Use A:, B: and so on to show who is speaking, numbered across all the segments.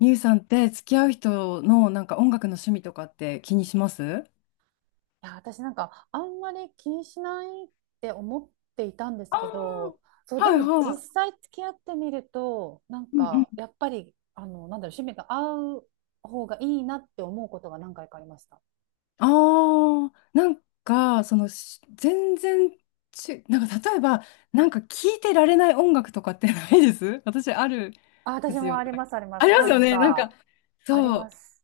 A: ミュウさんって付き合う人のなんか音楽の趣味とかって気にします？
B: いや、私なんかあんまり気にしないって思っていたんです
A: ああ
B: けど、そう、
A: ー、
B: で
A: はい
B: も実
A: は
B: 際付き合ってみると、なん
A: い。うんう
B: か
A: ん。
B: やっぱり、あの、なんだろう、趣味が合う方がいいなって思うことが何回かありました。
A: ああ、なんかそのし全然ち、なんか例えばなんか聴いてられない音楽とかってないです？ 私あるん
B: あ、
A: で
B: 私
A: す
B: も
A: よ。
B: あります、ありま
A: あり
B: す。
A: ます
B: な
A: よ
B: ん
A: ね。なんか
B: か、ありま
A: そ
B: す。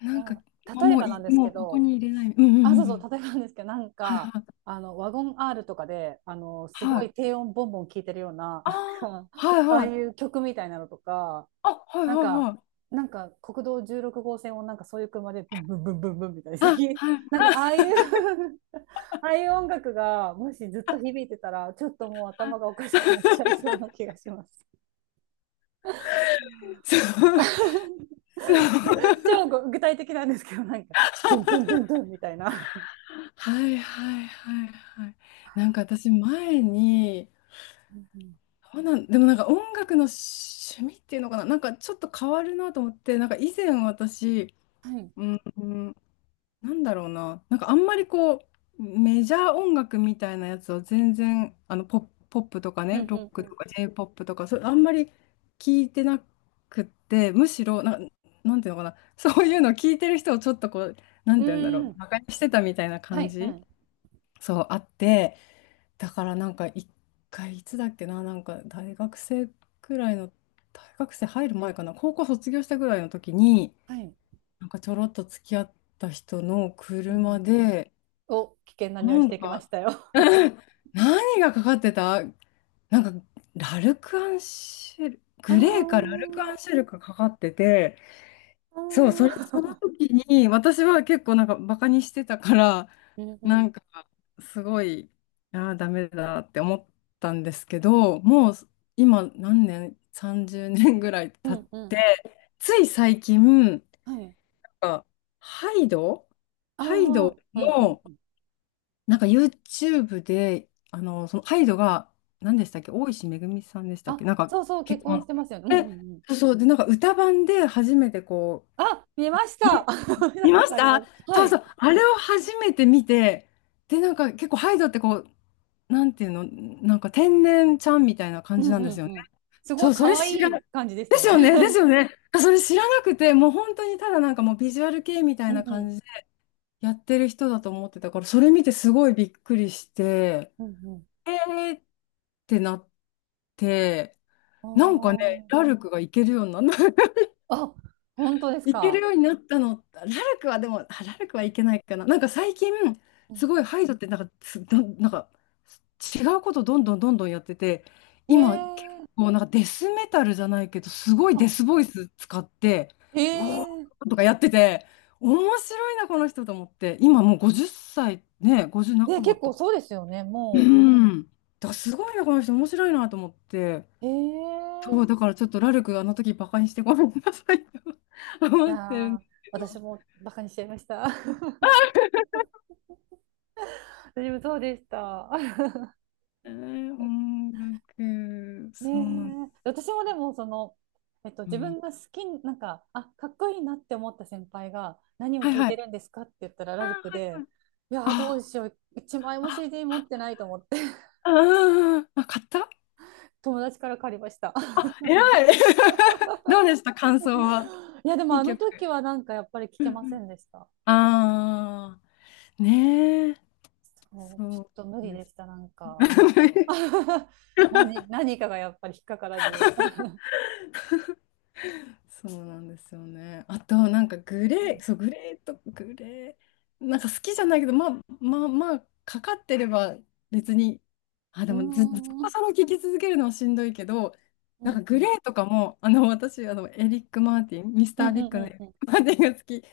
A: う、なん
B: な
A: か
B: ん例えばなんです
A: も
B: け
A: うここ
B: ど、
A: に入れない。うんうんう
B: あ、そう
A: んう
B: そう、
A: ん。
B: 例えばなんですけど、なん
A: はい
B: か、
A: はい。
B: あの、ワゴン R とかで、あの、す
A: は
B: ご
A: い。
B: い低音ボンボン聴いてるような、
A: あ
B: なんか、
A: あ、はい
B: ああ
A: は
B: い
A: い。
B: う曲みたいなのとか、
A: あ、はい
B: なん
A: はい
B: か、
A: はい。
B: なんか国道16号線をなんかそういう車でブンブンブンブンブンみたいな
A: あ、はい。
B: なんかああ
A: あ
B: いう ああいう音楽がもしずっと響いてたら、ちょっともう頭がおか し
A: は
B: くなっちゃいそう
A: い。
B: な気がします
A: そう、そ
B: 超
A: う。
B: 具体的なんですけど、なんか、ドゥンドゥンドゥンドゥンみたいな。
A: はいはいはいはい。なんか私前に、あなんでもなんか音楽の趣味っていうのかな、なんかちょっと変わるなと思って、なんか以前私、
B: はい。
A: うん、なんだろうな、なんかあんまりこう、メジャー音楽みたいなやつを全然、あのポップとか
B: うん
A: ね、
B: う
A: ロッ
B: ん
A: クと
B: う
A: か j ポップとか、それあんまり聞いてなくって、むしろな、なんていうのかな、そういうのを聞いてる人をちょっとこう、な
B: ん。
A: ん
B: う
A: ていうんだろう、
B: ん。
A: 馬鹿にしてたみたいな
B: は
A: 感
B: い。は
A: じ、
B: い。
A: そうあって、だからなんか一回、いつだっけな、なんか大学生くらいの、大学生入る前かな、高校卒業したぐらいの時に、
B: はい。
A: なんかちょろっと付き合った人の
B: うんう
A: 車
B: ん。
A: で、
B: お、危険な
A: な
B: 匂いし
A: ん
B: てきまし
A: か、
B: たよ。
A: うん、何がかかってたなんか、ラルクアンシェル、
B: あ
A: グレーかラルクア
B: ー、
A: ンシェルかかかってて、
B: あ
A: そう、それ、その
B: ー
A: 時に、私は結構なんかバカにしてたから、
B: うんう
A: な
B: ん。
A: んか、すごい、ああ、ダメだって思ったんですけど、もう、今、何年、30年ぐらい
B: う
A: 経っ
B: んうん。
A: て、つい最近、なん
B: はい。
A: かハイド
B: ああ、
A: ハイド
B: うん
A: の、
B: うん。
A: なんか YouTube で、あの、そのハイドが、何でしたっけ、大石めぐみさんでしたっけ、
B: あ、
A: なんか
B: そうそう、結
A: 結
B: 婚
A: 婚。
B: してますよね。うん
A: え、
B: うんうん。
A: そうそう、で、なんか歌版で初めてこ
B: あ、見まし
A: う、
B: た。
A: ね、
B: 見た
A: 見
B: こ
A: ま
B: と
A: し
B: ありま
A: た。
B: す。は
A: そう
B: い。
A: そう、あれを初めて見て、で、なんか結構ハイドってこう、なんていうの、なんか天然ちゃんみたいな
B: う
A: 感じ
B: ん
A: なん
B: う
A: です
B: ん
A: よ
B: う
A: ね。
B: ん。すご
A: そ
B: い
A: う、それ
B: 可
A: 知
B: 愛
A: ら、で
B: い感じでしたよ
A: す
B: ね。
A: よね、ですよ ね。それ知らなくて、もう本当にただなんかもうビジュアル系みた
B: う
A: い
B: ん
A: な
B: う
A: 感
B: ん
A: じでやってる人だと思ってたから、それ見てすごいびっくりして。
B: うんうん。
A: えーってなって、
B: あ
A: なんかね、
B: ー、
A: ラルクがいけるようになった。
B: あ、本当です
A: いける
B: か。
A: ようになったの。ラルクはでも、あラルクはいけないかな。なんか最近、
B: う
A: すごい
B: ん、
A: ハイドってなんか、つな、なんか違うことどんどんどんどんやってて、
B: へ
A: 今結
B: え。
A: 構なんかデスメタルじゃないけど、すごいデ
B: あ、
A: スボイス使って、
B: へ
A: うおー
B: え。
A: とかやってて、面白いな、この人と思って。今もう50歳、ね、50
B: ね、
A: 半ば
B: 結
A: と
B: 構
A: か。
B: そうですよね、
A: う
B: も
A: ん。だからすごいな、この人面白いなと思って。
B: う。へ
A: そう、だ
B: え。
A: からちょっとラルクあの時バカにしてごめんなさいと
B: い
A: 思
B: や
A: ってるん
B: ー、
A: ですけど。
B: 私もバカにしちゃいました。私もそうでした。
A: えー、音楽、
B: ね
A: そうなん、
B: え、私もでもその、えっと、
A: う
B: 自
A: ん。
B: 分が好きな、んかあ、かっこいいなって思った先輩が何を
A: はい
B: 聞い
A: は
B: て
A: い。
B: るんですかって言ったら
A: あ
B: ラ
A: ー、
B: ルク
A: はい
B: で、
A: はい。
B: いやーどう
A: あ
B: しよう、1枚
A: ー、
B: も
A: あ、
B: CD 持ってないと思って、
A: あー、あ、買った？
B: 友達から借りました。
A: あ、偉い。 どうでした感想は？
B: いやでも
A: いい
B: あの
A: 曲。
B: 時はなんかやっぱり聞
A: う
B: け
A: ん
B: ま
A: う
B: せ
A: ん。
B: んでした。
A: あー、ねえ、
B: そう、ちょっ
A: そ
B: と無
A: う
B: 理
A: で
B: で
A: す。
B: したなんか。 何、何かがやっぱり引っかからず、う
A: そうなんですよね。あと、なんかグレー、そう、グレーとグレー、なんか好きじゃないけど、まあまあまあ、かかってれば別に、あ、で
B: ー
A: もず、ずっ
B: ん、う
A: と
B: ん
A: それを聞き続けるのはしんどいけど、
B: う
A: なんかグレ
B: ん
A: ーとかも、あの、私、あの、エリック・マーティン、ミス
B: う
A: タ
B: ん
A: ー・
B: う
A: ビ
B: ん
A: ッグの
B: う
A: エ
B: ん
A: リッ
B: うん
A: ク・マーティンが好き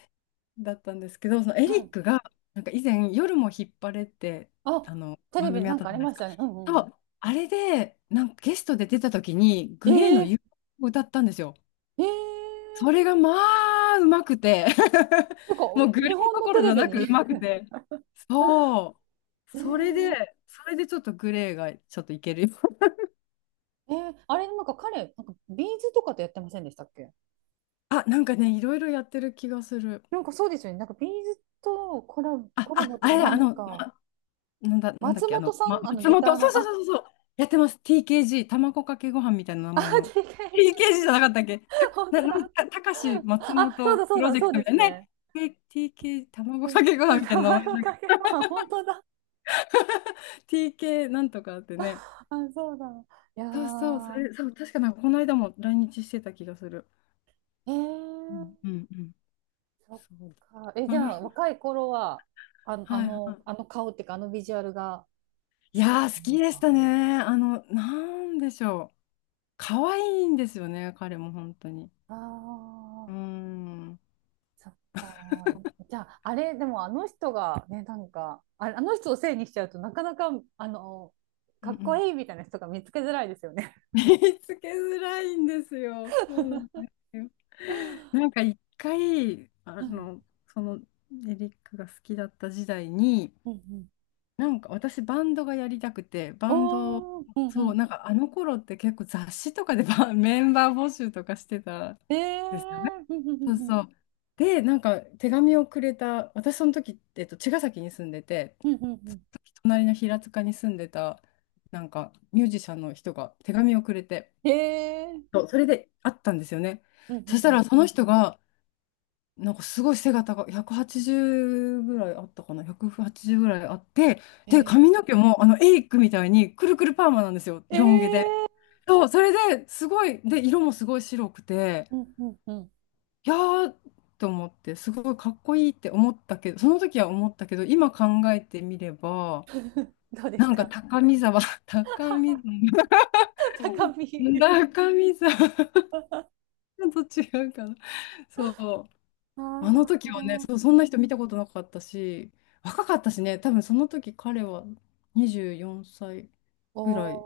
A: だったんですけど、そのエ
B: は
A: リッ
B: い。
A: クが、なんか以前、夜も引っ張れって
B: あ、テレ
A: 番
B: ビで
A: 組あ
B: な
A: っ
B: ん
A: た
B: かあ
A: じゃ
B: り
A: ないで
B: ま
A: す
B: し
A: か。
B: たね。うんう
A: そ
B: ん、
A: う、あれで、なんかゲストで出た時に、
B: え、
A: グレーの
B: え
A: 夕方を歌ったんですよ。
B: えー、
A: それがまあ、うまくて
B: なんか
A: もうグレ
B: 日
A: ー
B: 本
A: ど
B: の
A: こ
B: テ
A: ろじ
B: レ
A: ゃ
B: ビ
A: なくう
B: に。
A: まくて。そう。
B: え
A: それ
B: ー、
A: で、それでちょっとグレーがちょっといけるよ。
B: えー、あれなんか彼、なんかビーズとかとやってませんでしたっけ。
A: あ、なんかね、いろいろやってる気がする。
B: なんかそうですよね。なんかビーズとコラボ、
A: あ、
B: コラボ
A: あ、
B: って
A: あ
B: いうか
A: れ
B: な
A: だ、あ
B: ん
A: の、
B: か、
A: まなんだ、なんだっ
B: 松
A: け、あ
B: 本
A: の、
B: さ
A: ま、
B: んあの
A: 松
B: ギタ
A: 本、
B: ー
A: そ
B: の、
A: うそう
B: あ、
A: そうそうそう、やってます。TKG、卵かけご飯みたいな名
B: あ、
A: 前の。TKG じゃな
B: TKG、
A: かったっけた、
B: 本
A: な、
B: 当
A: な、
B: だ。
A: た、たかし松
B: あ、そう
A: 本
B: だ
A: プ
B: そう
A: ロ
B: だ、
A: ジェ
B: そ
A: ク
B: う
A: トみ
B: で
A: たい
B: す
A: なね。
B: ね。
A: T- TK、卵
B: え、
A: かけご飯
B: あ、
A: みたいな名前
B: 卵
A: なんか、
B: かけご飯、本当だ。
A: TK なんとかってね。
B: あ、そうだ。いや
A: そうそう、そ
B: ー、
A: れ、そう、確かなんかこの間も来日してた気がする。
B: え
A: う
B: ー、
A: んうんうん。
B: そっ
A: そう。
B: か。え、じゃあ 若い頃は、あの、あ
A: はいは
B: の、
A: い。
B: あの顔っていうか、あのビジュアルが、
A: い
B: 好きな
A: やー、好
B: 感じで
A: き
B: す
A: でし
B: か。
A: たね。あの、なんでしょう。可愛いんですよね、彼も本当に。
B: あ
A: うー
B: あ、
A: ん。うん
B: そっか。じゃあ、あれ、でもあの人がね、なんか、あ、あの人をせいにしちゃうとなかなか、あの、
A: う
B: かっこ
A: ん。
B: いいみたいな人が見つけづらいですよね。
A: 見つけづらいんですよ。そうなんですよ。なんか一回、あ
B: うん
A: の、そのエリックが好きだった時代に、
B: うんうん。
A: なんか私バンドがやりたくて、バンド、
B: おー、うんう
A: そう、
B: ん。
A: なんかあの頃って結構雑誌とかでバン メンバー募集とかしてたん
B: ええ
A: ですよね。
B: ー、うんうん
A: そう
B: うん
A: そう。で、なんか手紙をくれた、私その時、茅ヶ崎に住んでて、
B: うんうんうんう
A: その
B: ん。
A: 時隣の平塚に住んでた、なんかミュージシャンの人が手紙をくれて、
B: ええー、
A: そうそれで会ったんですよね。
B: うんうんう
A: そした
B: ん。
A: らその人が、なんかすごい背が高い、180ぐらいあったかな、180ぐらいあって、で、
B: え
A: 髪の
B: え
A: 毛もあのエイクみたいにくるくるパーマなんですよ、
B: ー、ええ
A: ロン毛で。
B: ー、
A: そう、それですごい、で、色もすごい白くて、
B: うんうんうん。
A: いやーと思って、すごいかっこいいって思ったけど、その時は思ったけど、今考えてみれば、
B: どうで
A: な
B: す
A: んか
B: か。
A: 高見沢、高 見沢、
B: 高 み、
A: 高見沢と違うかな。そう。
B: あ
A: あの時はね、
B: あ、
A: そう、そんな人見たことなかったし、若かったしね、多分その時彼は24歳
B: お
A: ぐらい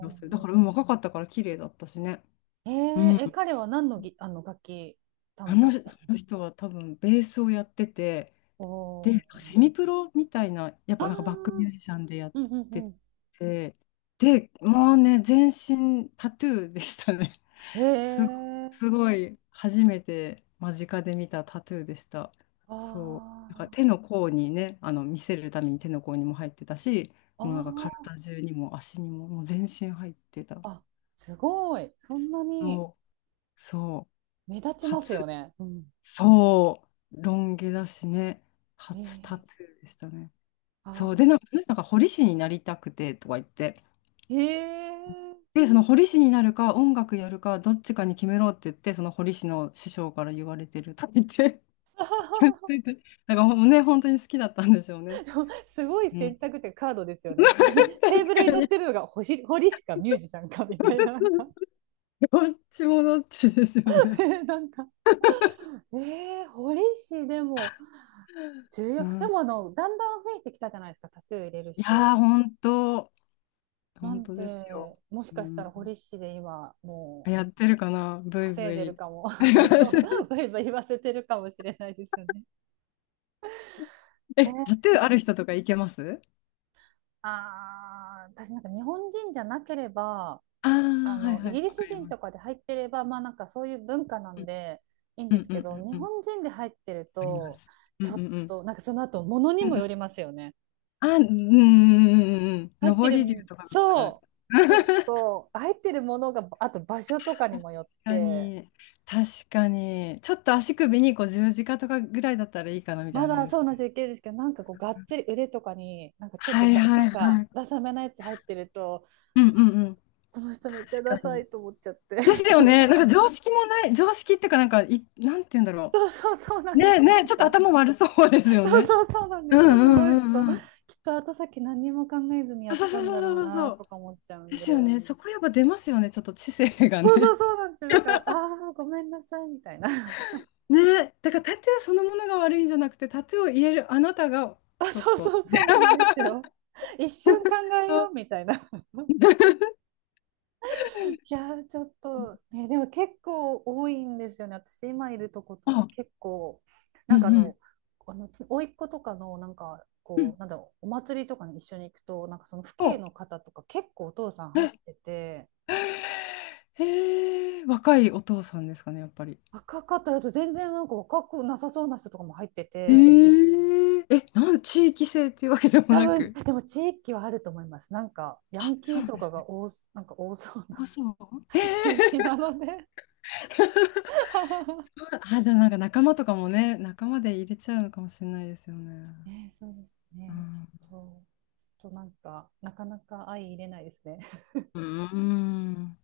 A: だする。だから、うん、若かったから綺麗だったしね。
B: えー、
A: うん。
B: え、彼は何のぎ、あの楽器担
A: あの、
B: 当
A: そ
B: とか。
A: の人は多分ベースをやってて、
B: お
A: で、
B: お。
A: セミプロみたいな、やっ
B: あ
A: ぱなんかバックミュー
B: あ、
A: ジシャンでやっ
B: うんう
A: て
B: ん
A: て、で、もうね、全身タトゥーでしたね。
B: うん。
A: すご、
B: へえ。
A: すごい初めて間近で見たタトゥーでした。そう。なんか
B: あ
A: 手の甲にね、あの見せるために手の甲にも入ってたし、もうなんか
B: あ、
A: 体中にも足にも、もう全身入ってた。
B: ああ、あ、すごい。そんなに
A: そう、そう、
B: 目立ち
A: 初、
B: ますよね。うん。
A: そう、ロン毛だしね、
B: え
A: 初タ
B: え。
A: トゥーでしたね。
B: あ
A: そう、で、な
B: あ、
A: んか、その人が彫り師になりたくてとか言って、
B: へえ。
A: で、その彫り師になるか、音楽やるか、どっちかに決めろって言って、その彫り師の師匠から言われてるとか言って なんかもうね、本当に好きだったんでしょうね。
B: すごい
A: うん。
B: 選択ってカードですよね。テ
A: 確
B: ーブルに
A: か
B: 乗っ
A: に。
B: てるのが星堀しかミュージシャンかみたいな、なんか。
A: どっちもどっちですよ ね。
B: ね、なんか、えー、堀氏でも。重
A: う
B: 要。で
A: ん。
B: もあの、だんだん増えてきたじゃないですか、タトゥー入れる
A: い
B: 人。
A: やー、本当、
B: な
A: 本
B: ん
A: 当ですよ。
B: で、もし
A: う
B: かした
A: ん。
B: ら堀市で今、も
A: やってるかな、
B: う
A: ブイ
B: 稼
A: ブ
B: いでる
A: イ。
B: かも、そうそう、バ イバイ言わせてるかもしれないですよね。
A: え、タ
B: え、
A: トゥーある人とかいけます？
B: ああ、私なんか日本人じゃなければ、
A: ああー、
B: あ
A: はい
B: の、
A: は
B: イ
A: い、
B: ギリ
A: わか
B: ス
A: り
B: 人
A: ま
B: とか
A: す。
B: で入ってれば、まあなんかそういう文化な
A: う
B: ん
A: ん
B: でいいん
A: う
B: で
A: ん
B: す
A: うん
B: けど、日
A: うんうん、わ
B: 本人で入ってる
A: かりま
B: と、
A: す。うん
B: ちょ
A: う
B: っ
A: んうん。
B: と、なんかその後、ものに
A: うんう
B: もよ
A: ん。
B: りますよね。
A: あ、うんうんうんうんう
B: 入
A: ん。
B: って
A: 上
B: る、
A: り竜とかだったら。
B: そう、ちょっ と入ってるものが、あと場所とかに
A: 確
B: もよっ
A: か
B: て、
A: に、確かに、ちょっと足首にこう十字架とかぐらいだったらいいかなみたい
B: ま
A: な感じ
B: だ
A: です
B: そう
A: か
B: なん
A: ね。
B: 計いけですけど、なんかこう、がっちり腕とかに、なんかちょっ
A: は
B: と
A: い
B: だ、
A: は
B: なん
A: いは
B: か、
A: い。
B: ダサめなやつ入ってると、
A: うんうんうん。
B: この人めっちゃ
A: 確
B: ダ
A: か
B: サい
A: に。
B: と思っちゃって。
A: です よね。なんか常識もない、常識っていうか、なんかい、なんて言うんだろ
B: そうそうそうな
A: う。
B: ん
A: ね
B: です。
A: えね
B: な
A: え、
B: ん
A: ちょっと
B: か、
A: 頭悪そうですよ
B: そう
A: ね。
B: そうそうなん
A: う
B: で
A: んう
B: すよ。こ
A: ん
B: の
A: う
B: 人、
A: んうん。
B: きっと後先何にも考えずに
A: そ
B: やっ
A: う
B: た
A: そう
B: ん
A: そう
B: だ
A: そう
B: ろう
A: そうそ
B: な
A: う。
B: とか思っちゃう
A: で
B: んで。
A: すよね。そこやっぱ出ますよね。ちょっと知性が
B: そうそう
A: ね。
B: そうなんですよ。だから、ああ、ごめんなさいみたいな。
A: ねえ、だからタトゥーそのものが悪いんじゃなくて、タトゥーを言えるあなたが
B: あ、
A: ちょっ
B: そう
A: と。
B: そうそうなんですよ。一瞬 考えようみたいな。いやー、ちょっと、ね、でも結構多いんですよね。私今いるとことか
A: あ、
B: 結構、
A: う
B: な
A: ん
B: ん
A: う
B: か、あ
A: ん
B: の、あの、ち甥っ子とかの、なんか、
A: う
B: こ
A: ん。
B: う、なんだろう、お祭りとかに一緒に行くと、なんかその父兄
A: お、
B: の方とか結構お父さん入っ
A: え、
B: てて、
A: へえ、若いお父さんですかね、やっぱり。
B: 若かったらと全然なんか若くなさそうな人とかも入って
A: え
B: て、
A: ええ、地域性っていうわけでも
B: 多
A: な
B: 分、
A: く。
B: でも地域はあると思います。なんか、ヤ
A: あ、
B: ン
A: そ
B: キ
A: う
B: ー
A: なん
B: と
A: で
B: か
A: すね。
B: が多す、なんか多そうな
A: あ、そう。え
B: 地域
A: え
B: なので。
A: あ、じゃあなんか仲間とかもね、仲間で入れちゃうのかもしれないですよね。
B: ね、そうです
A: う
B: ね。
A: ん。
B: ょっと、ちょっとなんか、なかなか相入れないですね。
A: うーん